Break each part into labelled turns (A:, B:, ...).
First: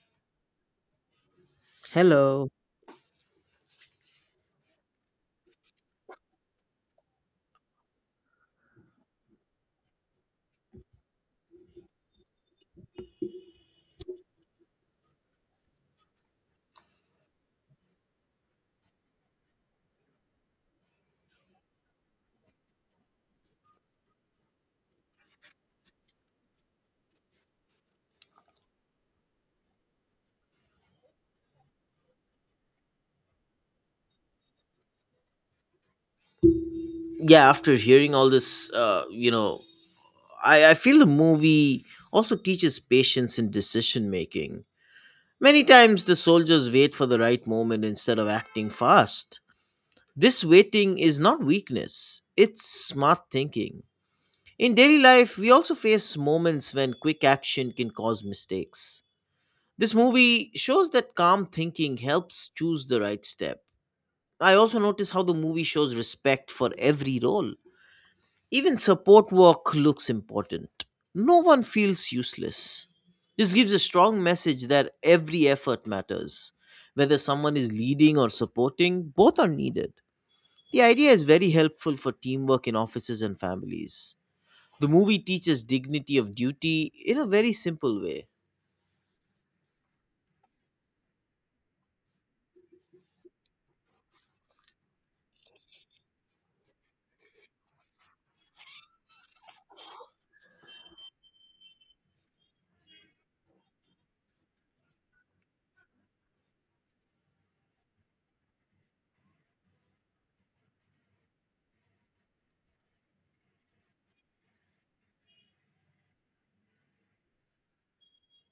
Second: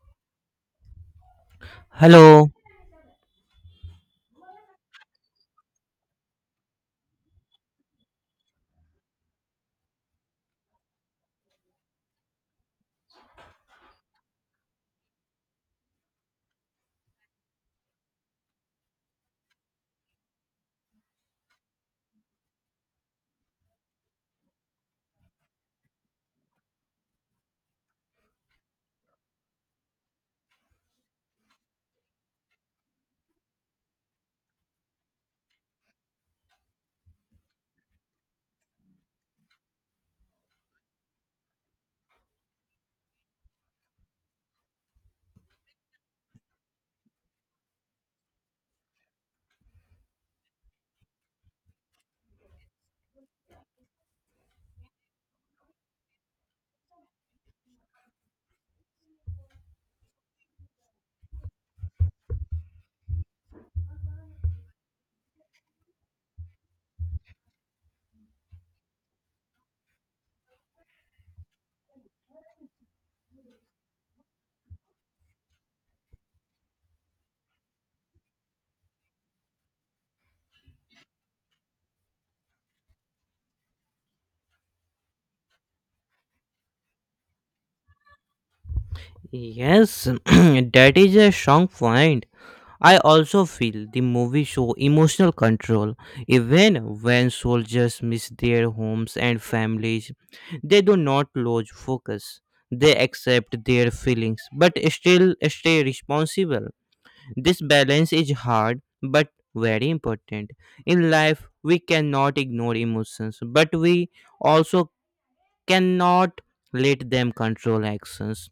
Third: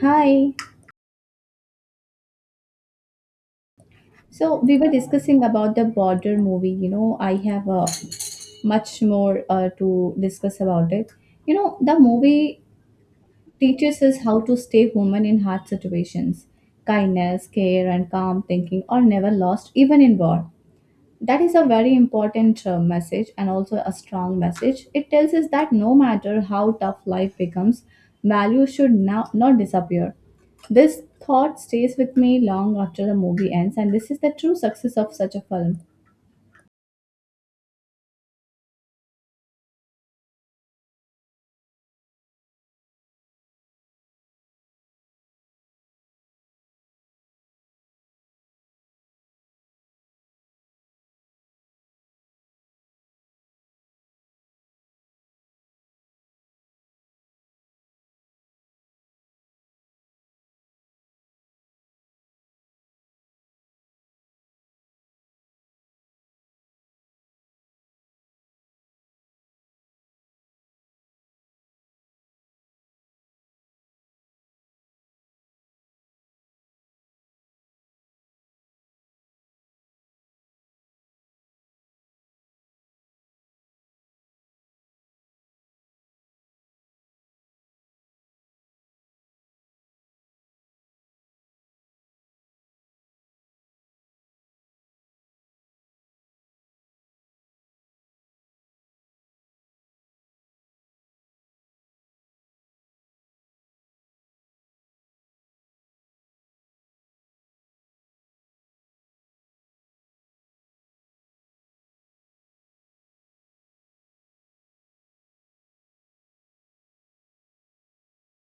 A: Hi.
B: Hello.
C: Hello.
A: So we were discussing about the border movie. You know, I have much more to discuss about it. You know, the movie teaches us how to stay human in hard situations. Kindness, care, and calm thinking are never lost, even in war. That is a very important message and also a strong message. It tells us that no matter how tough life becomes, value should now not disappear. This thought stays with me long after the movie ends, and this is the true success of such a film.
B: Yeah, after hearing all this, I feel the movie also teaches patience in decision making. Many times the soldiers wait for the right moment instead of acting fast. This waiting is not weakness, it's smart thinking. In daily life, we also face moments when quick action can cause mistakes. This movie shows that calm thinking helps choose the right step. I also notice how the movie shows respect for every role. Even support work looks important. No one feels useless. This gives a strong message that every effort matters. Whether someone is leading or supporting, both are needed. The idea is very helpful for teamwork in offices and families. The movie teaches dignity of duty in a very simple way.
C: Yes, that is a strong point. I also feel the movie show emotional control. Even when soldiers miss their homes and families, they do not lose focus. They accept their feelings but still stay responsible. This balance is hard but very important. In life, we cannot ignore emotions, but we also cannot let them control actions.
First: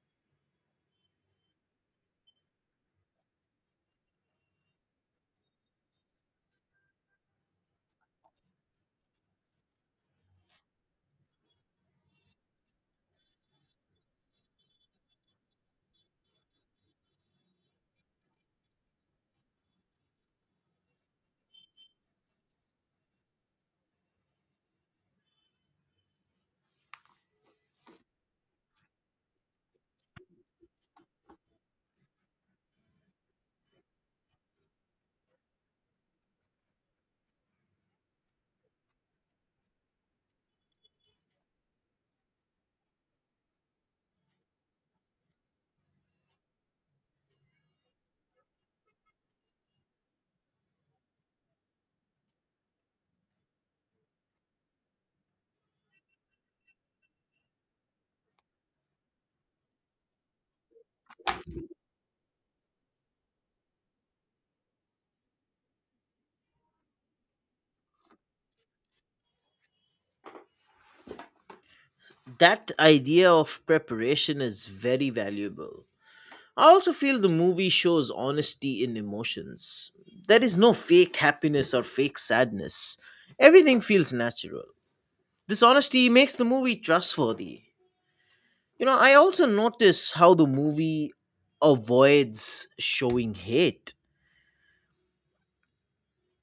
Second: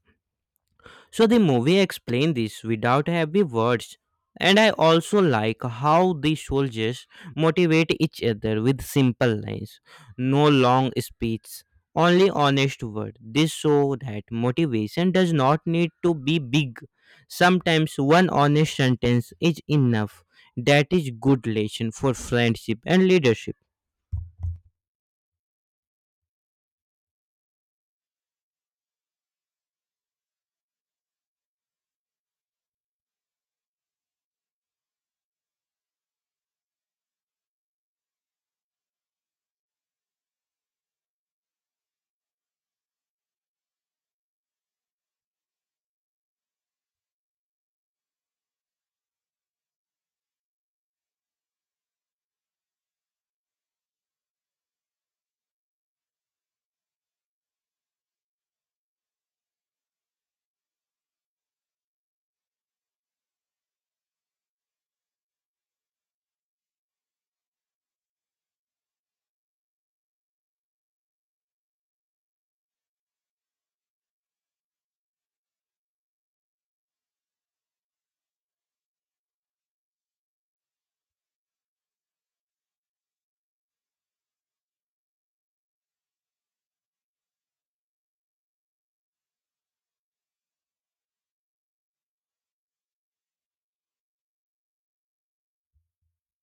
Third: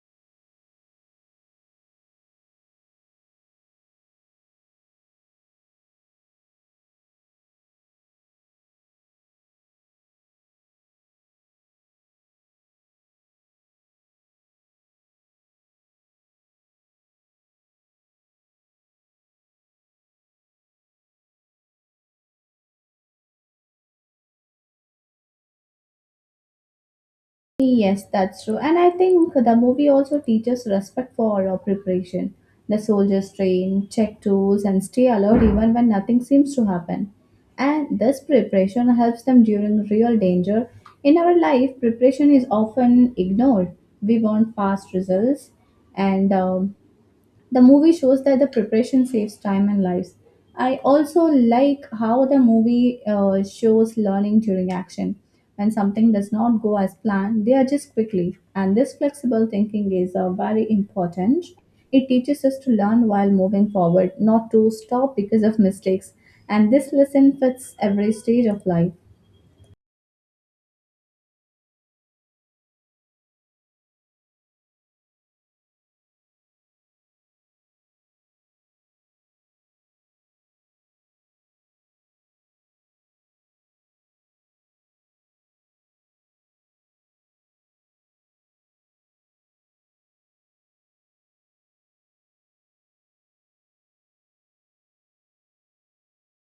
C: So the movie explained this without heavy words. And I also like how the soldiers motivate each other with simple lines, no long speech, only honest word. This show that motivation does not need to be big. Sometimes one honest sentence is enough. That is good lesson for friendship and leadership.
A: Yes, that's true. And I think the movie also teaches respect for preparation. The soldiers train, check tools, and stay alert even when nothing seems to happen. And this preparation helps them during real danger. In our life, preparation is often ignored. We want fast results, and the movie shows that the preparation saves time and lives. I also like how the movie shows learning during action. When something does not go as planned, they adjust quickly. And this flexible thinking is very important. It teaches us to learn while moving forward, not to stop because of mistakes. And this lesson fits every stage of life.
B: That idea of preparation is very valuable. I also feel the movie shows honesty in emotions. There is no fake happiness or fake sadness. Everything feels natural. This honesty makes the movie trustworthy. You know, I also notice how the movie avoids showing hate.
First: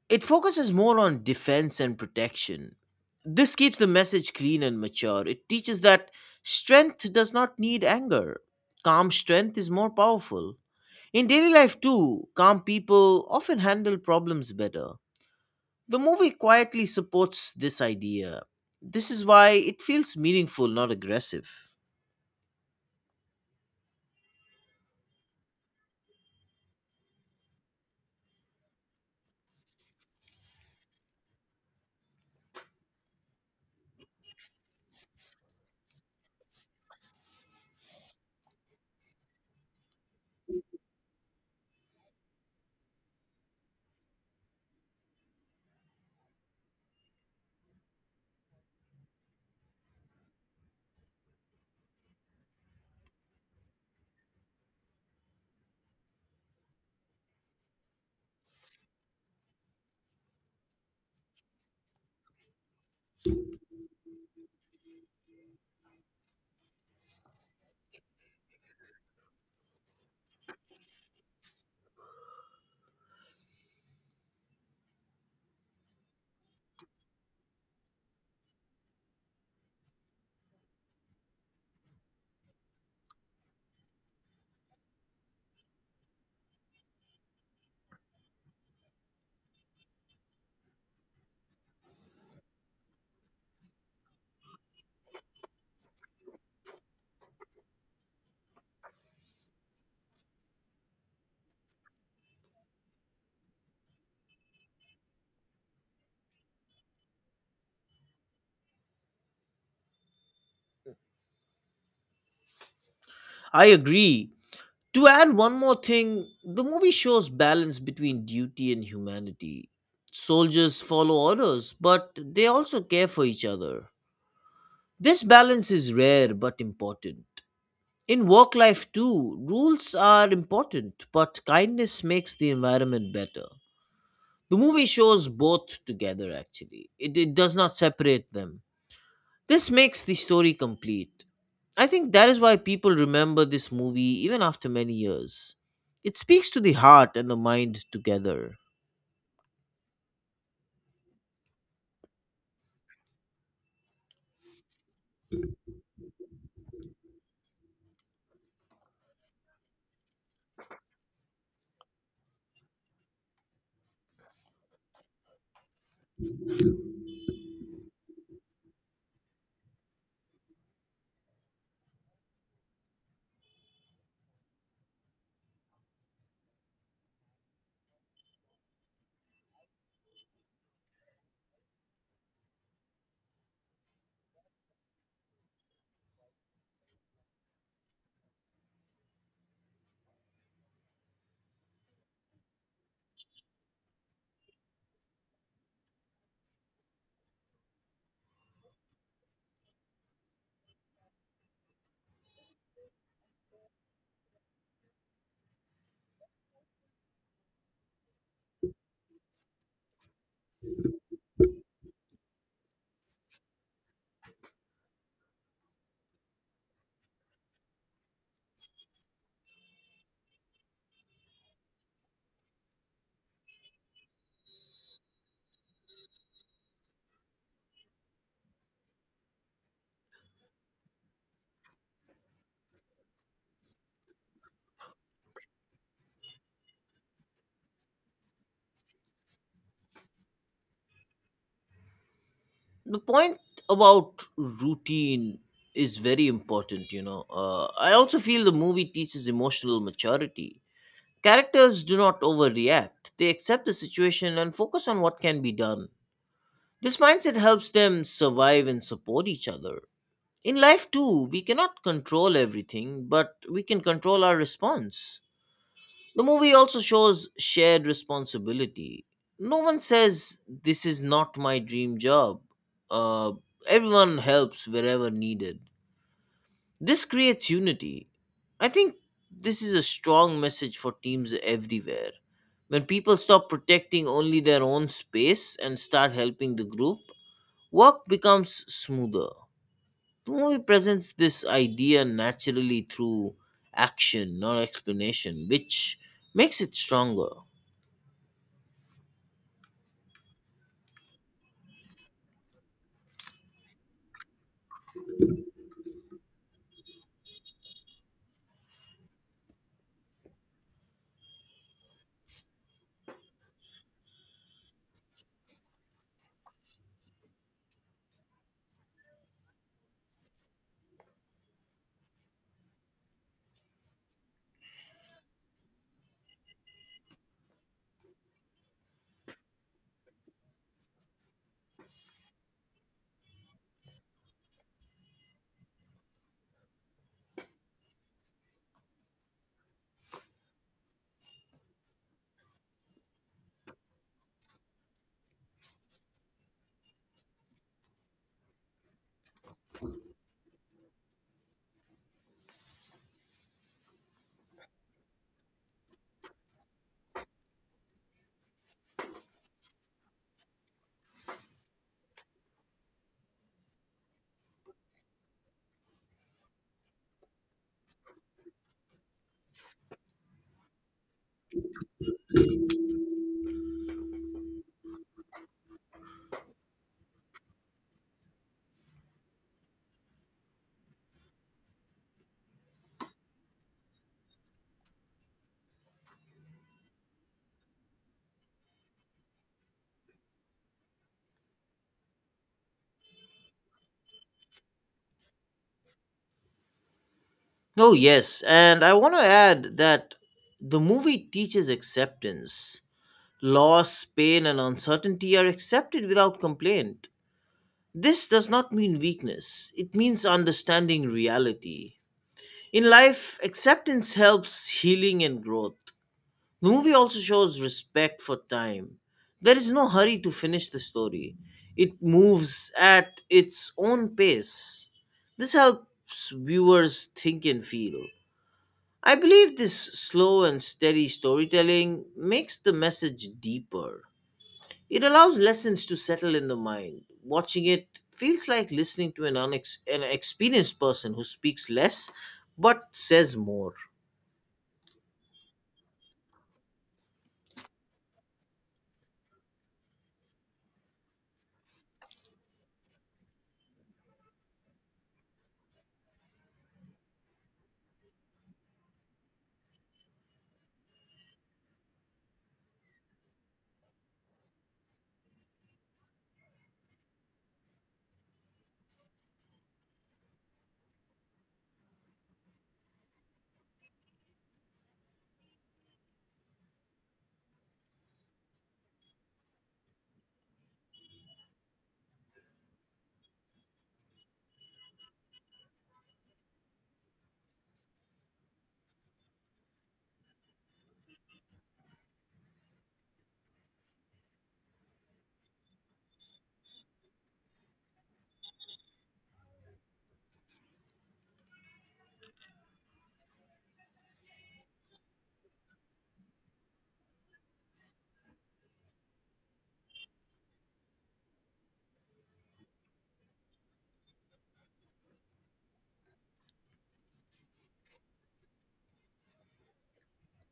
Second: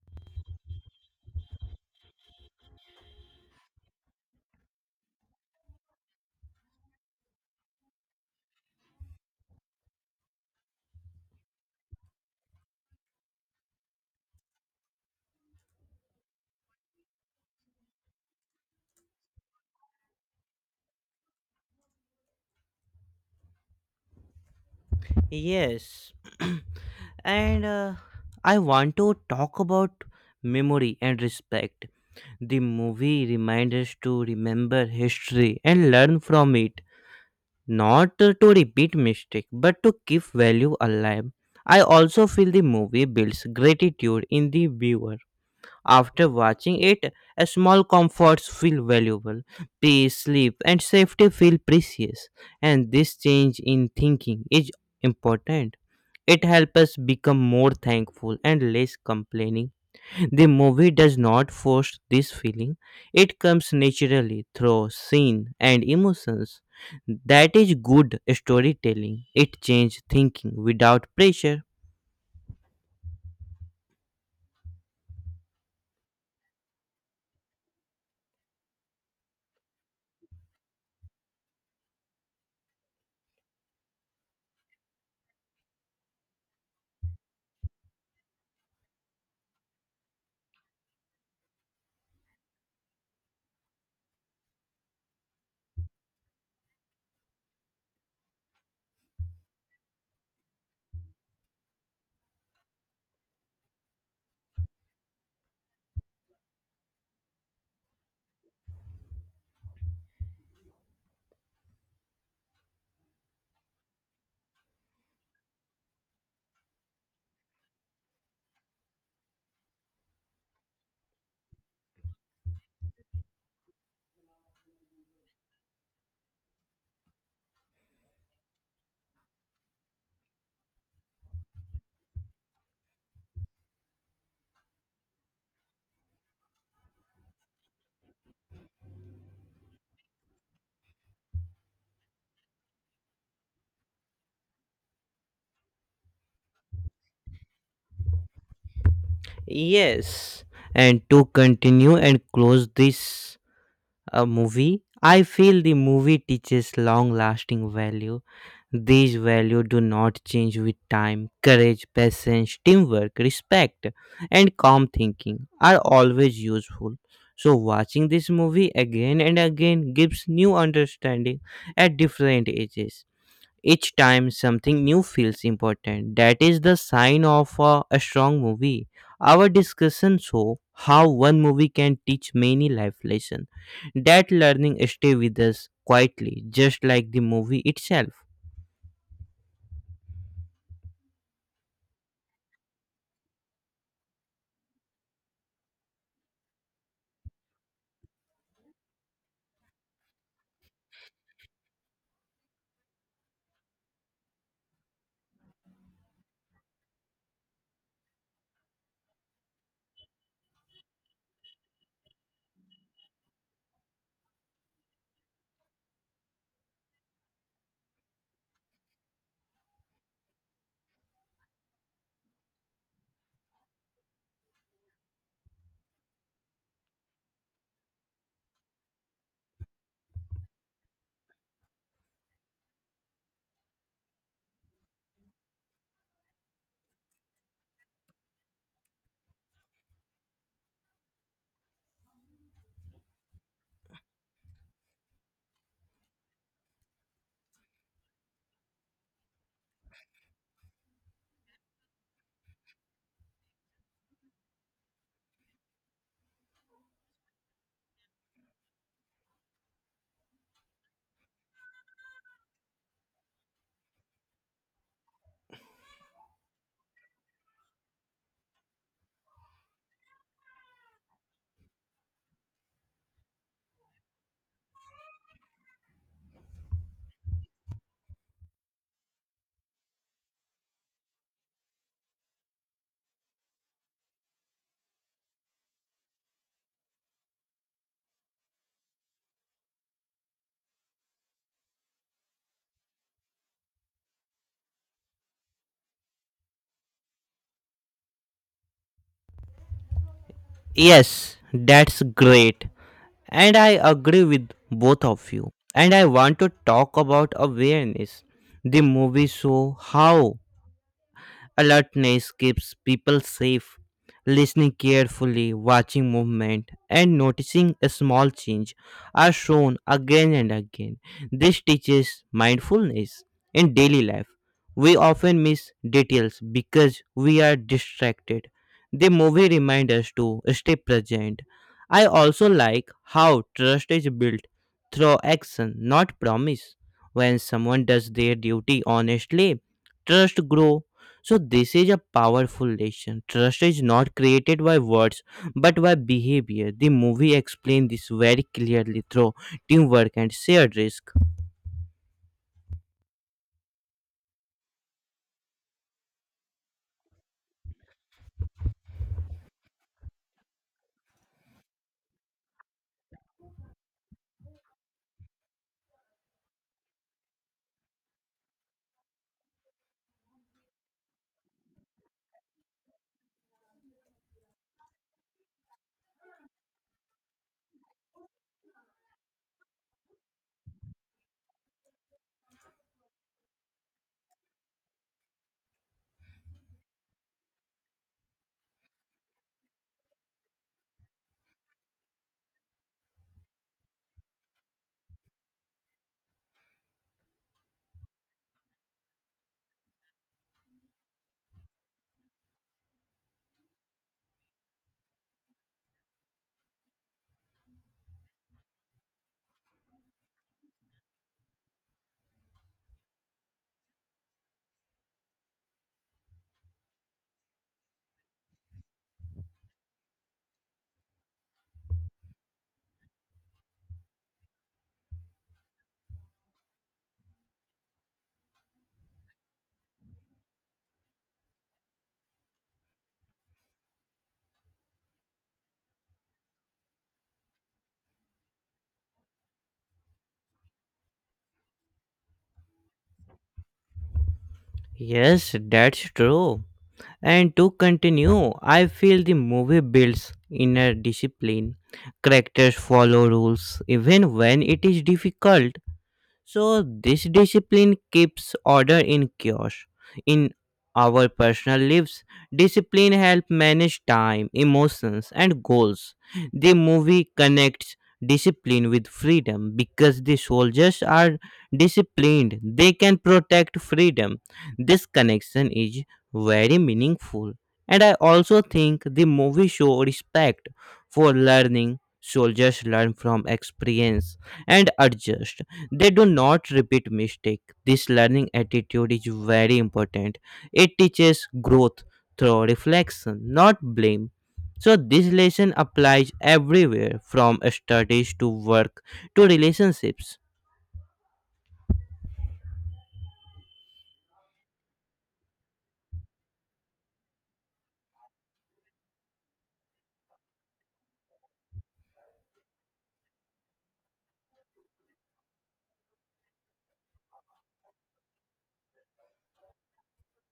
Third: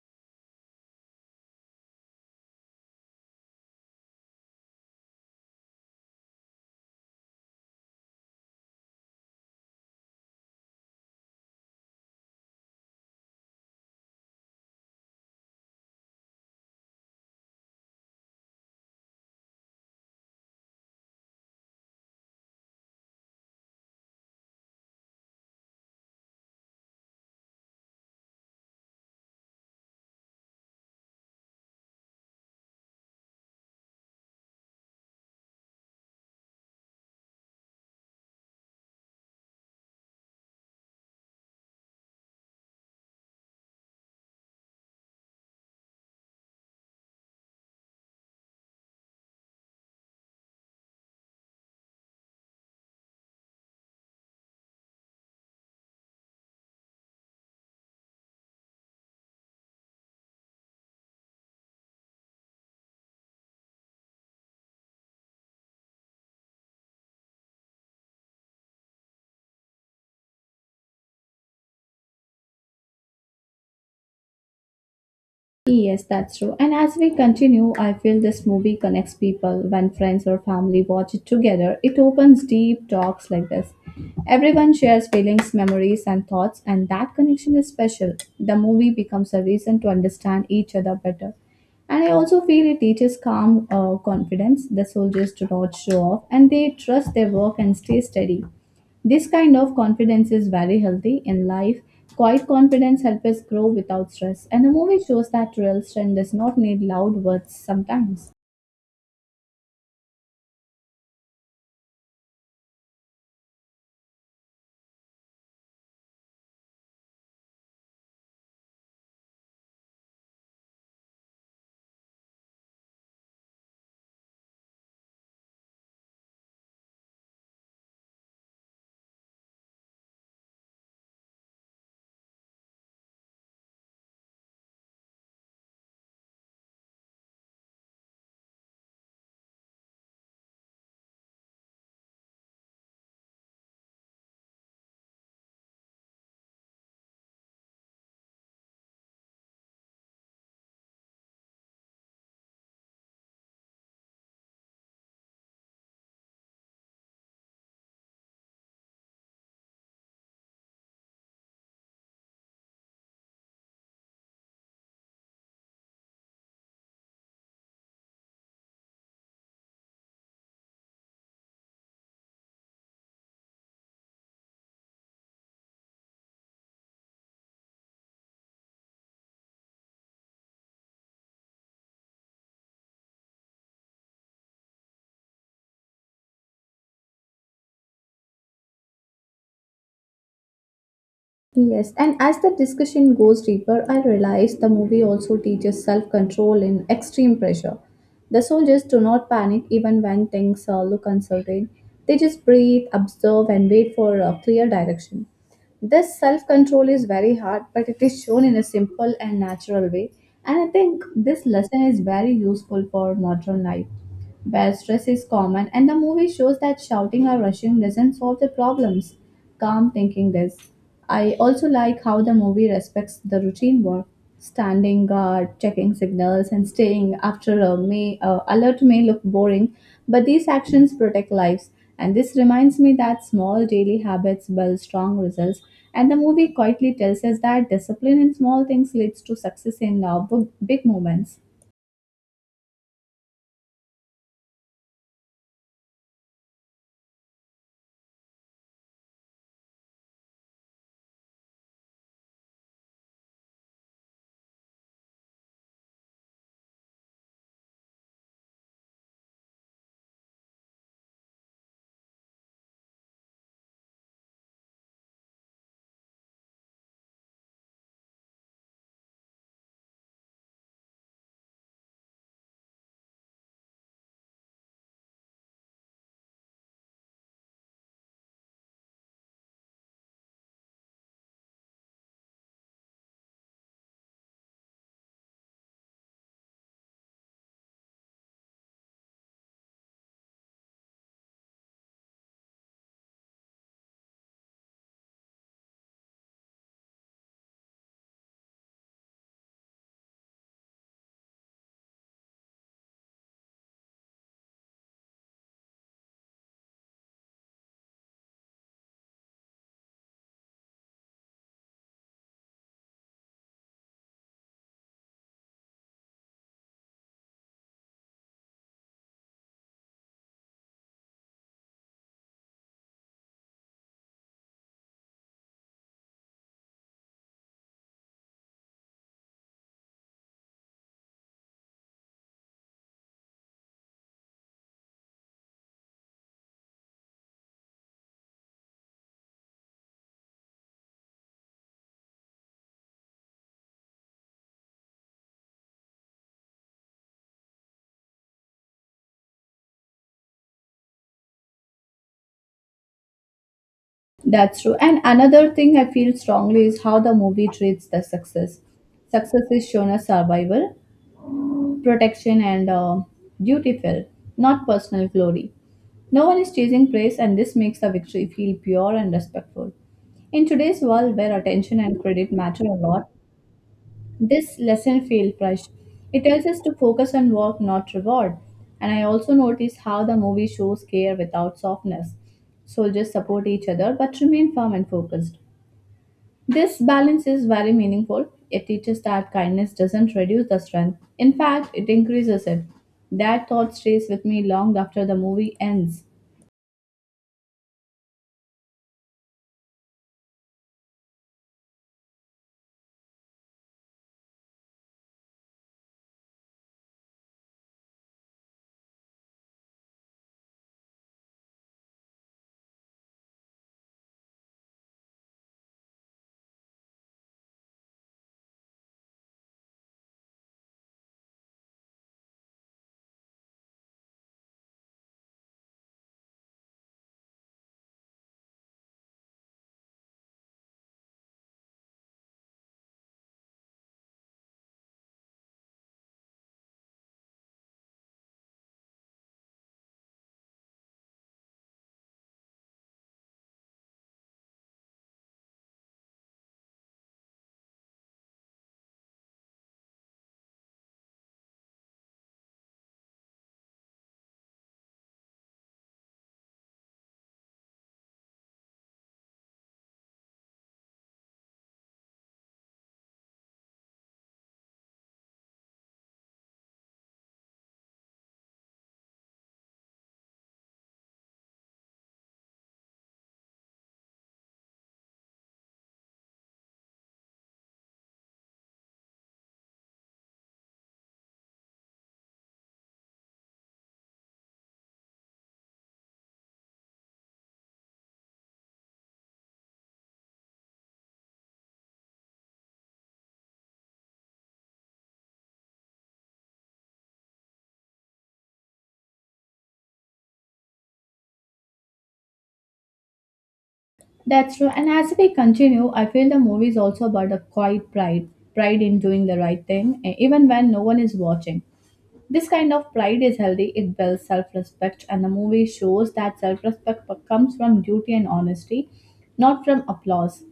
B: It focuses more on defense and protection. This keeps the message clean and mature. It teaches that strength does not need anger. Calm strength is more powerful. In daily life, too, calm people often handle problems better. The movie quietly supports this idea. This is why it feels meaningful, not aggressive.
C: Yes. And I want to talk about memory and respect. The movie reminds us to remember history and learn from it, not to repeat mistakes, but to keep value alive. I also feel the movie builds gratitude in the viewer. After watching it, a small comforts feel valuable. Peace, sleep, and safety feel precious. And this change in thinking is important. It helps us become more thankful and less complaining. The movie does not force this feeling, it comes naturally through scene and emotions. That is good storytelling. It changes thinking without pressure.
A: Yes, that's true. And as we continue, I feel this movie connects people. When friends or family watch it together, it opens deep talks like this. Everyone shares feelings, memories, and thoughts, and that connection is special. The movie becomes a reason to understand each other better. And I also feel it teaches calm confidence. The soldiers do not show off and they trust their work and stay steady. This kind of confidence is very healthy in life. Quiet confidence helps us grow without stress, and the movie shows that real strength does not need loud words sometimes.
B: I agree. To add one more thing, the movie shows balance between duty and humanity. Soldiers follow orders, but they also care for each other. This balance is rare but important. In work life, too, rules are important, but kindness makes the environment better. The movie shows both together, actually. It does not separate them. This makes the story complete. I think that is why people remember this movie even after many years. It speaks to the heart and the mind together.
C: Yes, and to continue and close this a movie I feel the movie teaches long lasting value, these values do not change with time, courage, patience, teamwork, respect, and calm thinking are always useful. So watching this movie again and again gives new understanding at different ages, each time something new feels important. That is the sign of a strong movie. Our discussion show how one movie can teach many life lessons. That learning stay with us quietly, just like the movie itself.
A: Yes, and as the discussion goes deeper, I realize the movie also teaches self control in extreme pressure. The soldiers do not panic even when things look uncertain. They just breathe, observe, and wait for a clear direction. This self control is very hard, but it is shown in a simple and natural way. And I think this lesson is very useful for modern life, where stress is common, and the movie shows that shouting or rushing doesn't solve the problems. Calm thinking does. I also like how the movie respects the routine work. Standing guard, checking signals, and staying alert may look boring, but these actions protect lives. And this reminds me that small daily habits build strong results. And the movie quietly tells us that discipline in small things leads to success in big moments.
B: The point about routine is very important, you know. I also feel the movie teaches emotional maturity. Characters do not overreact, they accept the situation and focus on what can be done. This mindset helps them survive and support each other. In life, too, we cannot control everything, but we can control our response. The movie also shows shared responsibility. No one says, "This is not my dream job." Uh, Everyone helps wherever needed. This creates unity. I think this is a strong message for teams everywhere. When people stop protecting only their own space and start helping the group, work becomes smoother. The movie presents this idea naturally through action, not explanation, which makes it stronger.
C: Yes, that's great. And I agree with both of you. And I want to talk about awareness. The movie show how alertness keeps people safe. Listening carefully, watching movement, and noticing a small change are shown again and again. This teaches mindfulness in daily life. We often miss details because we are distracted. The movie reminds us to stay present. I also like how trust is built through action, not promise. When someone does their duty honestly, trust grows, so this is a powerful lesson. Trust is not created by words, but by behavior. The movie explained this very clearly through teamwork and shared risk.
A: That's true. And another thing I feel strongly is how the movie treats the success. Success is shown as survival, protection and duty felt, not personal glory. No one is chasing praise, and this makes the victory feel pure and respectful. In today's world where attention and credit matter a lot, this lesson feels priced. It tells us to focus on work, not reward. And I also notice how the movie shows care without softness. Soldiers support each other but remain firm and focused. This balance is very meaningful. It teaches that kindness doesn't reduce the strength, in fact, it increases it. That thought stays with me long after the movie ends.
B: Oh, yes, and I want to add that the movie teaches acceptance. Loss, pain, and uncertainty are accepted without complaint. This does not mean weakness, it means understanding reality. In life, acceptance helps healing and growth. The movie also shows respect for time. There is no hurry to finish the story, it moves at its own pace. This helps viewers think and feel. I believe this slow and steady storytelling makes the message deeper. It allows lessons to settle in the mind. Watching it feels like listening to an experienced person who speaks less but says more.
C: Yes, that's true. And to continue, I feel the movie builds inner discipline. Characters follow rules even when it is difficult. So this discipline keeps order in chaos. In our personal lives, discipline helps manage time, emotions, and goals. The movie connects discipline with freedom because the soldiers are disciplined, they can protect freedom. This connection is very meaningful. And I also think the movie show respect for learning. Soldiers learn from experience and adjust, they do not repeat mistake, this learning attitude is very important, it teaches growth through reflection not blame, so this lesson applies everywhere, from studies to work to relationships.
A: That's true, and as we continue, I feel the movie is also about a quiet pride, pride in doing the right thing, even when no one is watching. This kind of pride is healthy, it builds self respect, and the movie shows that self respect comes from duty and honesty, not from applause.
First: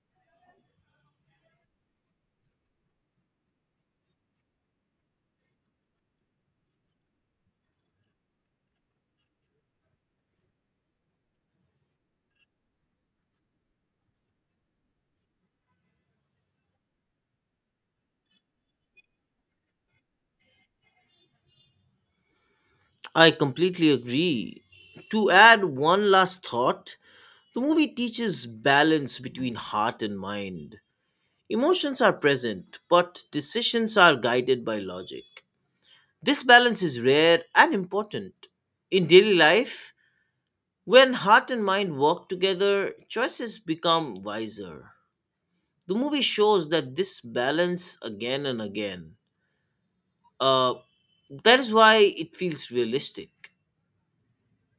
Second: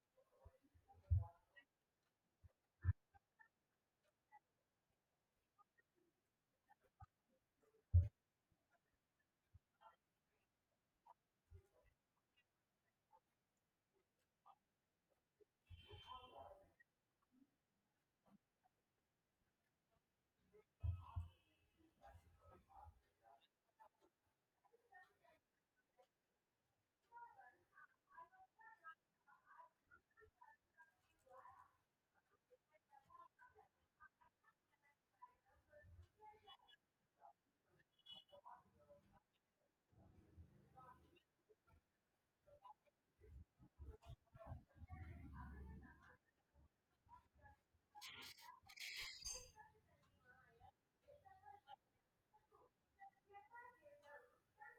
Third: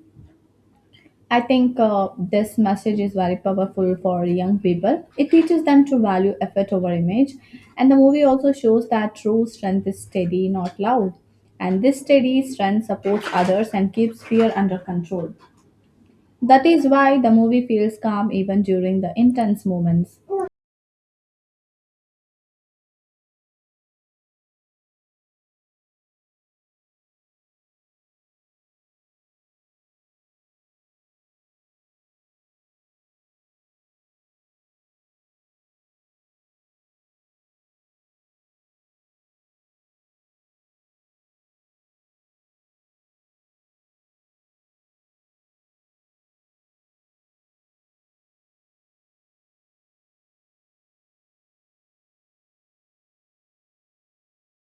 A: I think this message is very powerful for young people. It teaches them to value effort over image. And the movie also shows that true strength is steady, not loud. And this steady strength supports others and keeps fear under control. That is why the movie feels calm even during the intense moments.
B: I completely agree. To add one last thought, the movie teaches balance between heart and mind. Emotions are present, but decisions are guided by logic. This balance is rare and important. In daily life, when heart and mind work together, choices become wiser. The movie shows that this balance again and again. Uh, that is why it feels realistic.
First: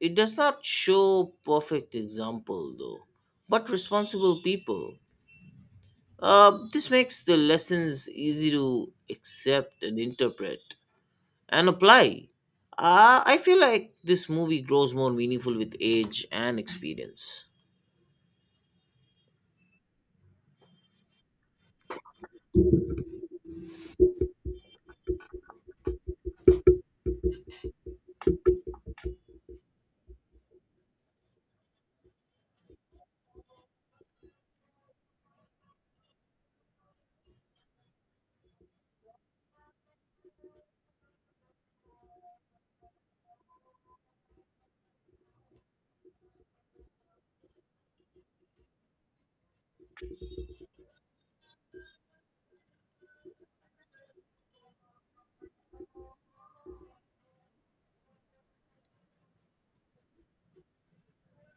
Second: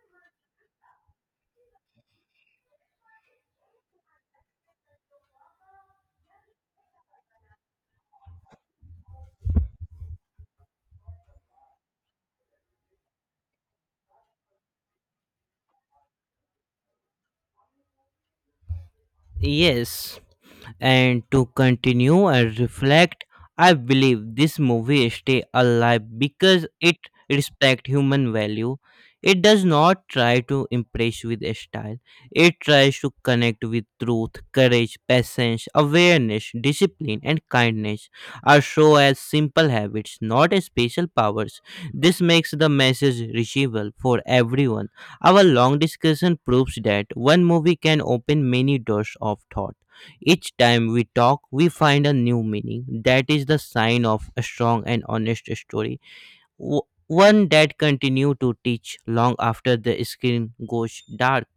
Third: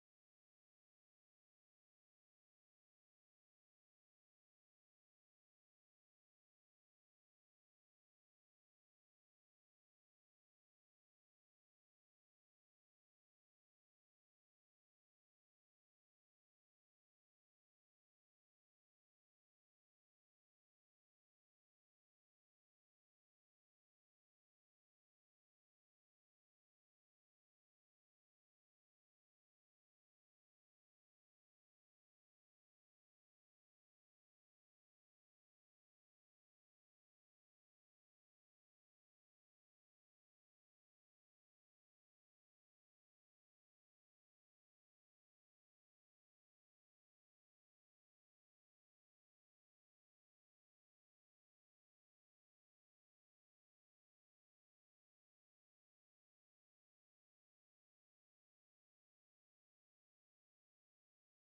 B: It does not show perfect example though, but responsible people. This makes the lessons easy to accept and interpret and apply. I feel like this movie grows more meaningful with age and experience.
C: Yes, and to continue and reflect, I believe this movie stay alive because it respect human value. It does not try to impress with a style. It tries to connect with truth, courage, patience, awareness, discipline, and kindness are shown as simple habits, not as special powers. This makes the message reachable for everyone, our long discussion proves that one movie can open many doors of thought. Each time we talk, we find a new meaning. That is the sign of a strong and honest story. W- One that continue to teach long after the screen goes dark.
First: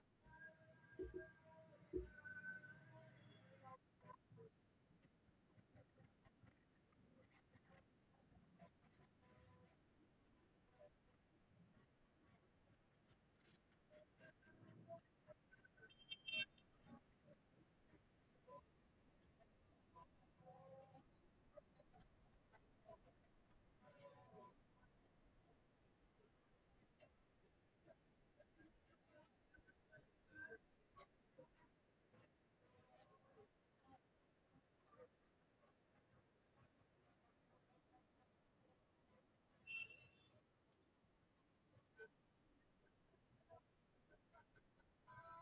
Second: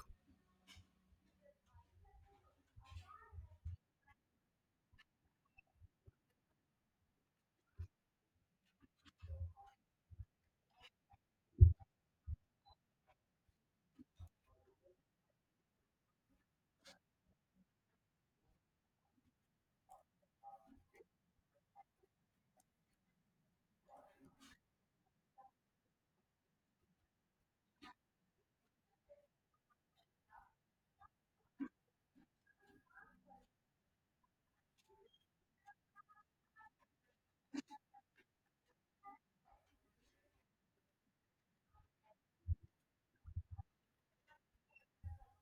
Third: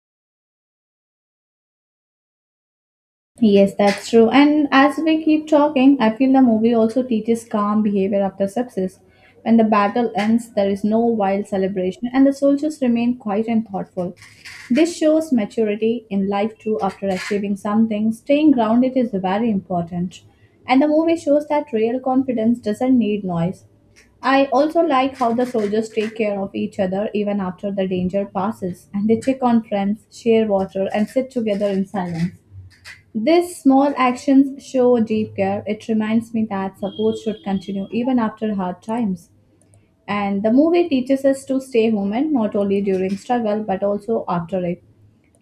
A: Yes, that's true. And as we keep talking, I feel the movie also teaches calm behavior after success. When the battle ends, there is no wild celebration, and the soldiers remain quiet and thoughtful. This shows maturity in life too after achieving something. Staying grounded is very important. And the movie shows that real confidence doesn't need noise. I also like how the soldiers take care of each other even after the danger passes, and they check on friends, share water, and sit together in silence. These small actions show deep care. It reminds me that support should continue even after hard times. And the movie teaches us to stay human, not only during struggle, but also after it.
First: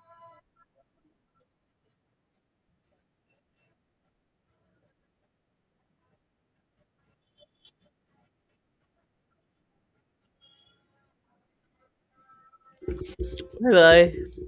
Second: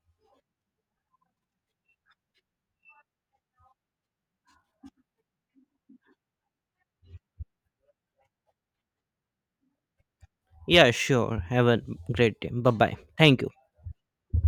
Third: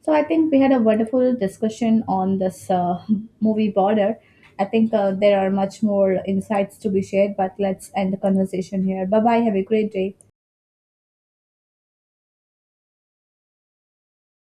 A: So I think we had a wonderful discussion on this movie border. I think there are much more insights to be shared, but let's end the conversation here. Bye bye. Have a great day.
C: Yeah, sure. Have a great day. Bye bye. Thank you.
B: Bye bye.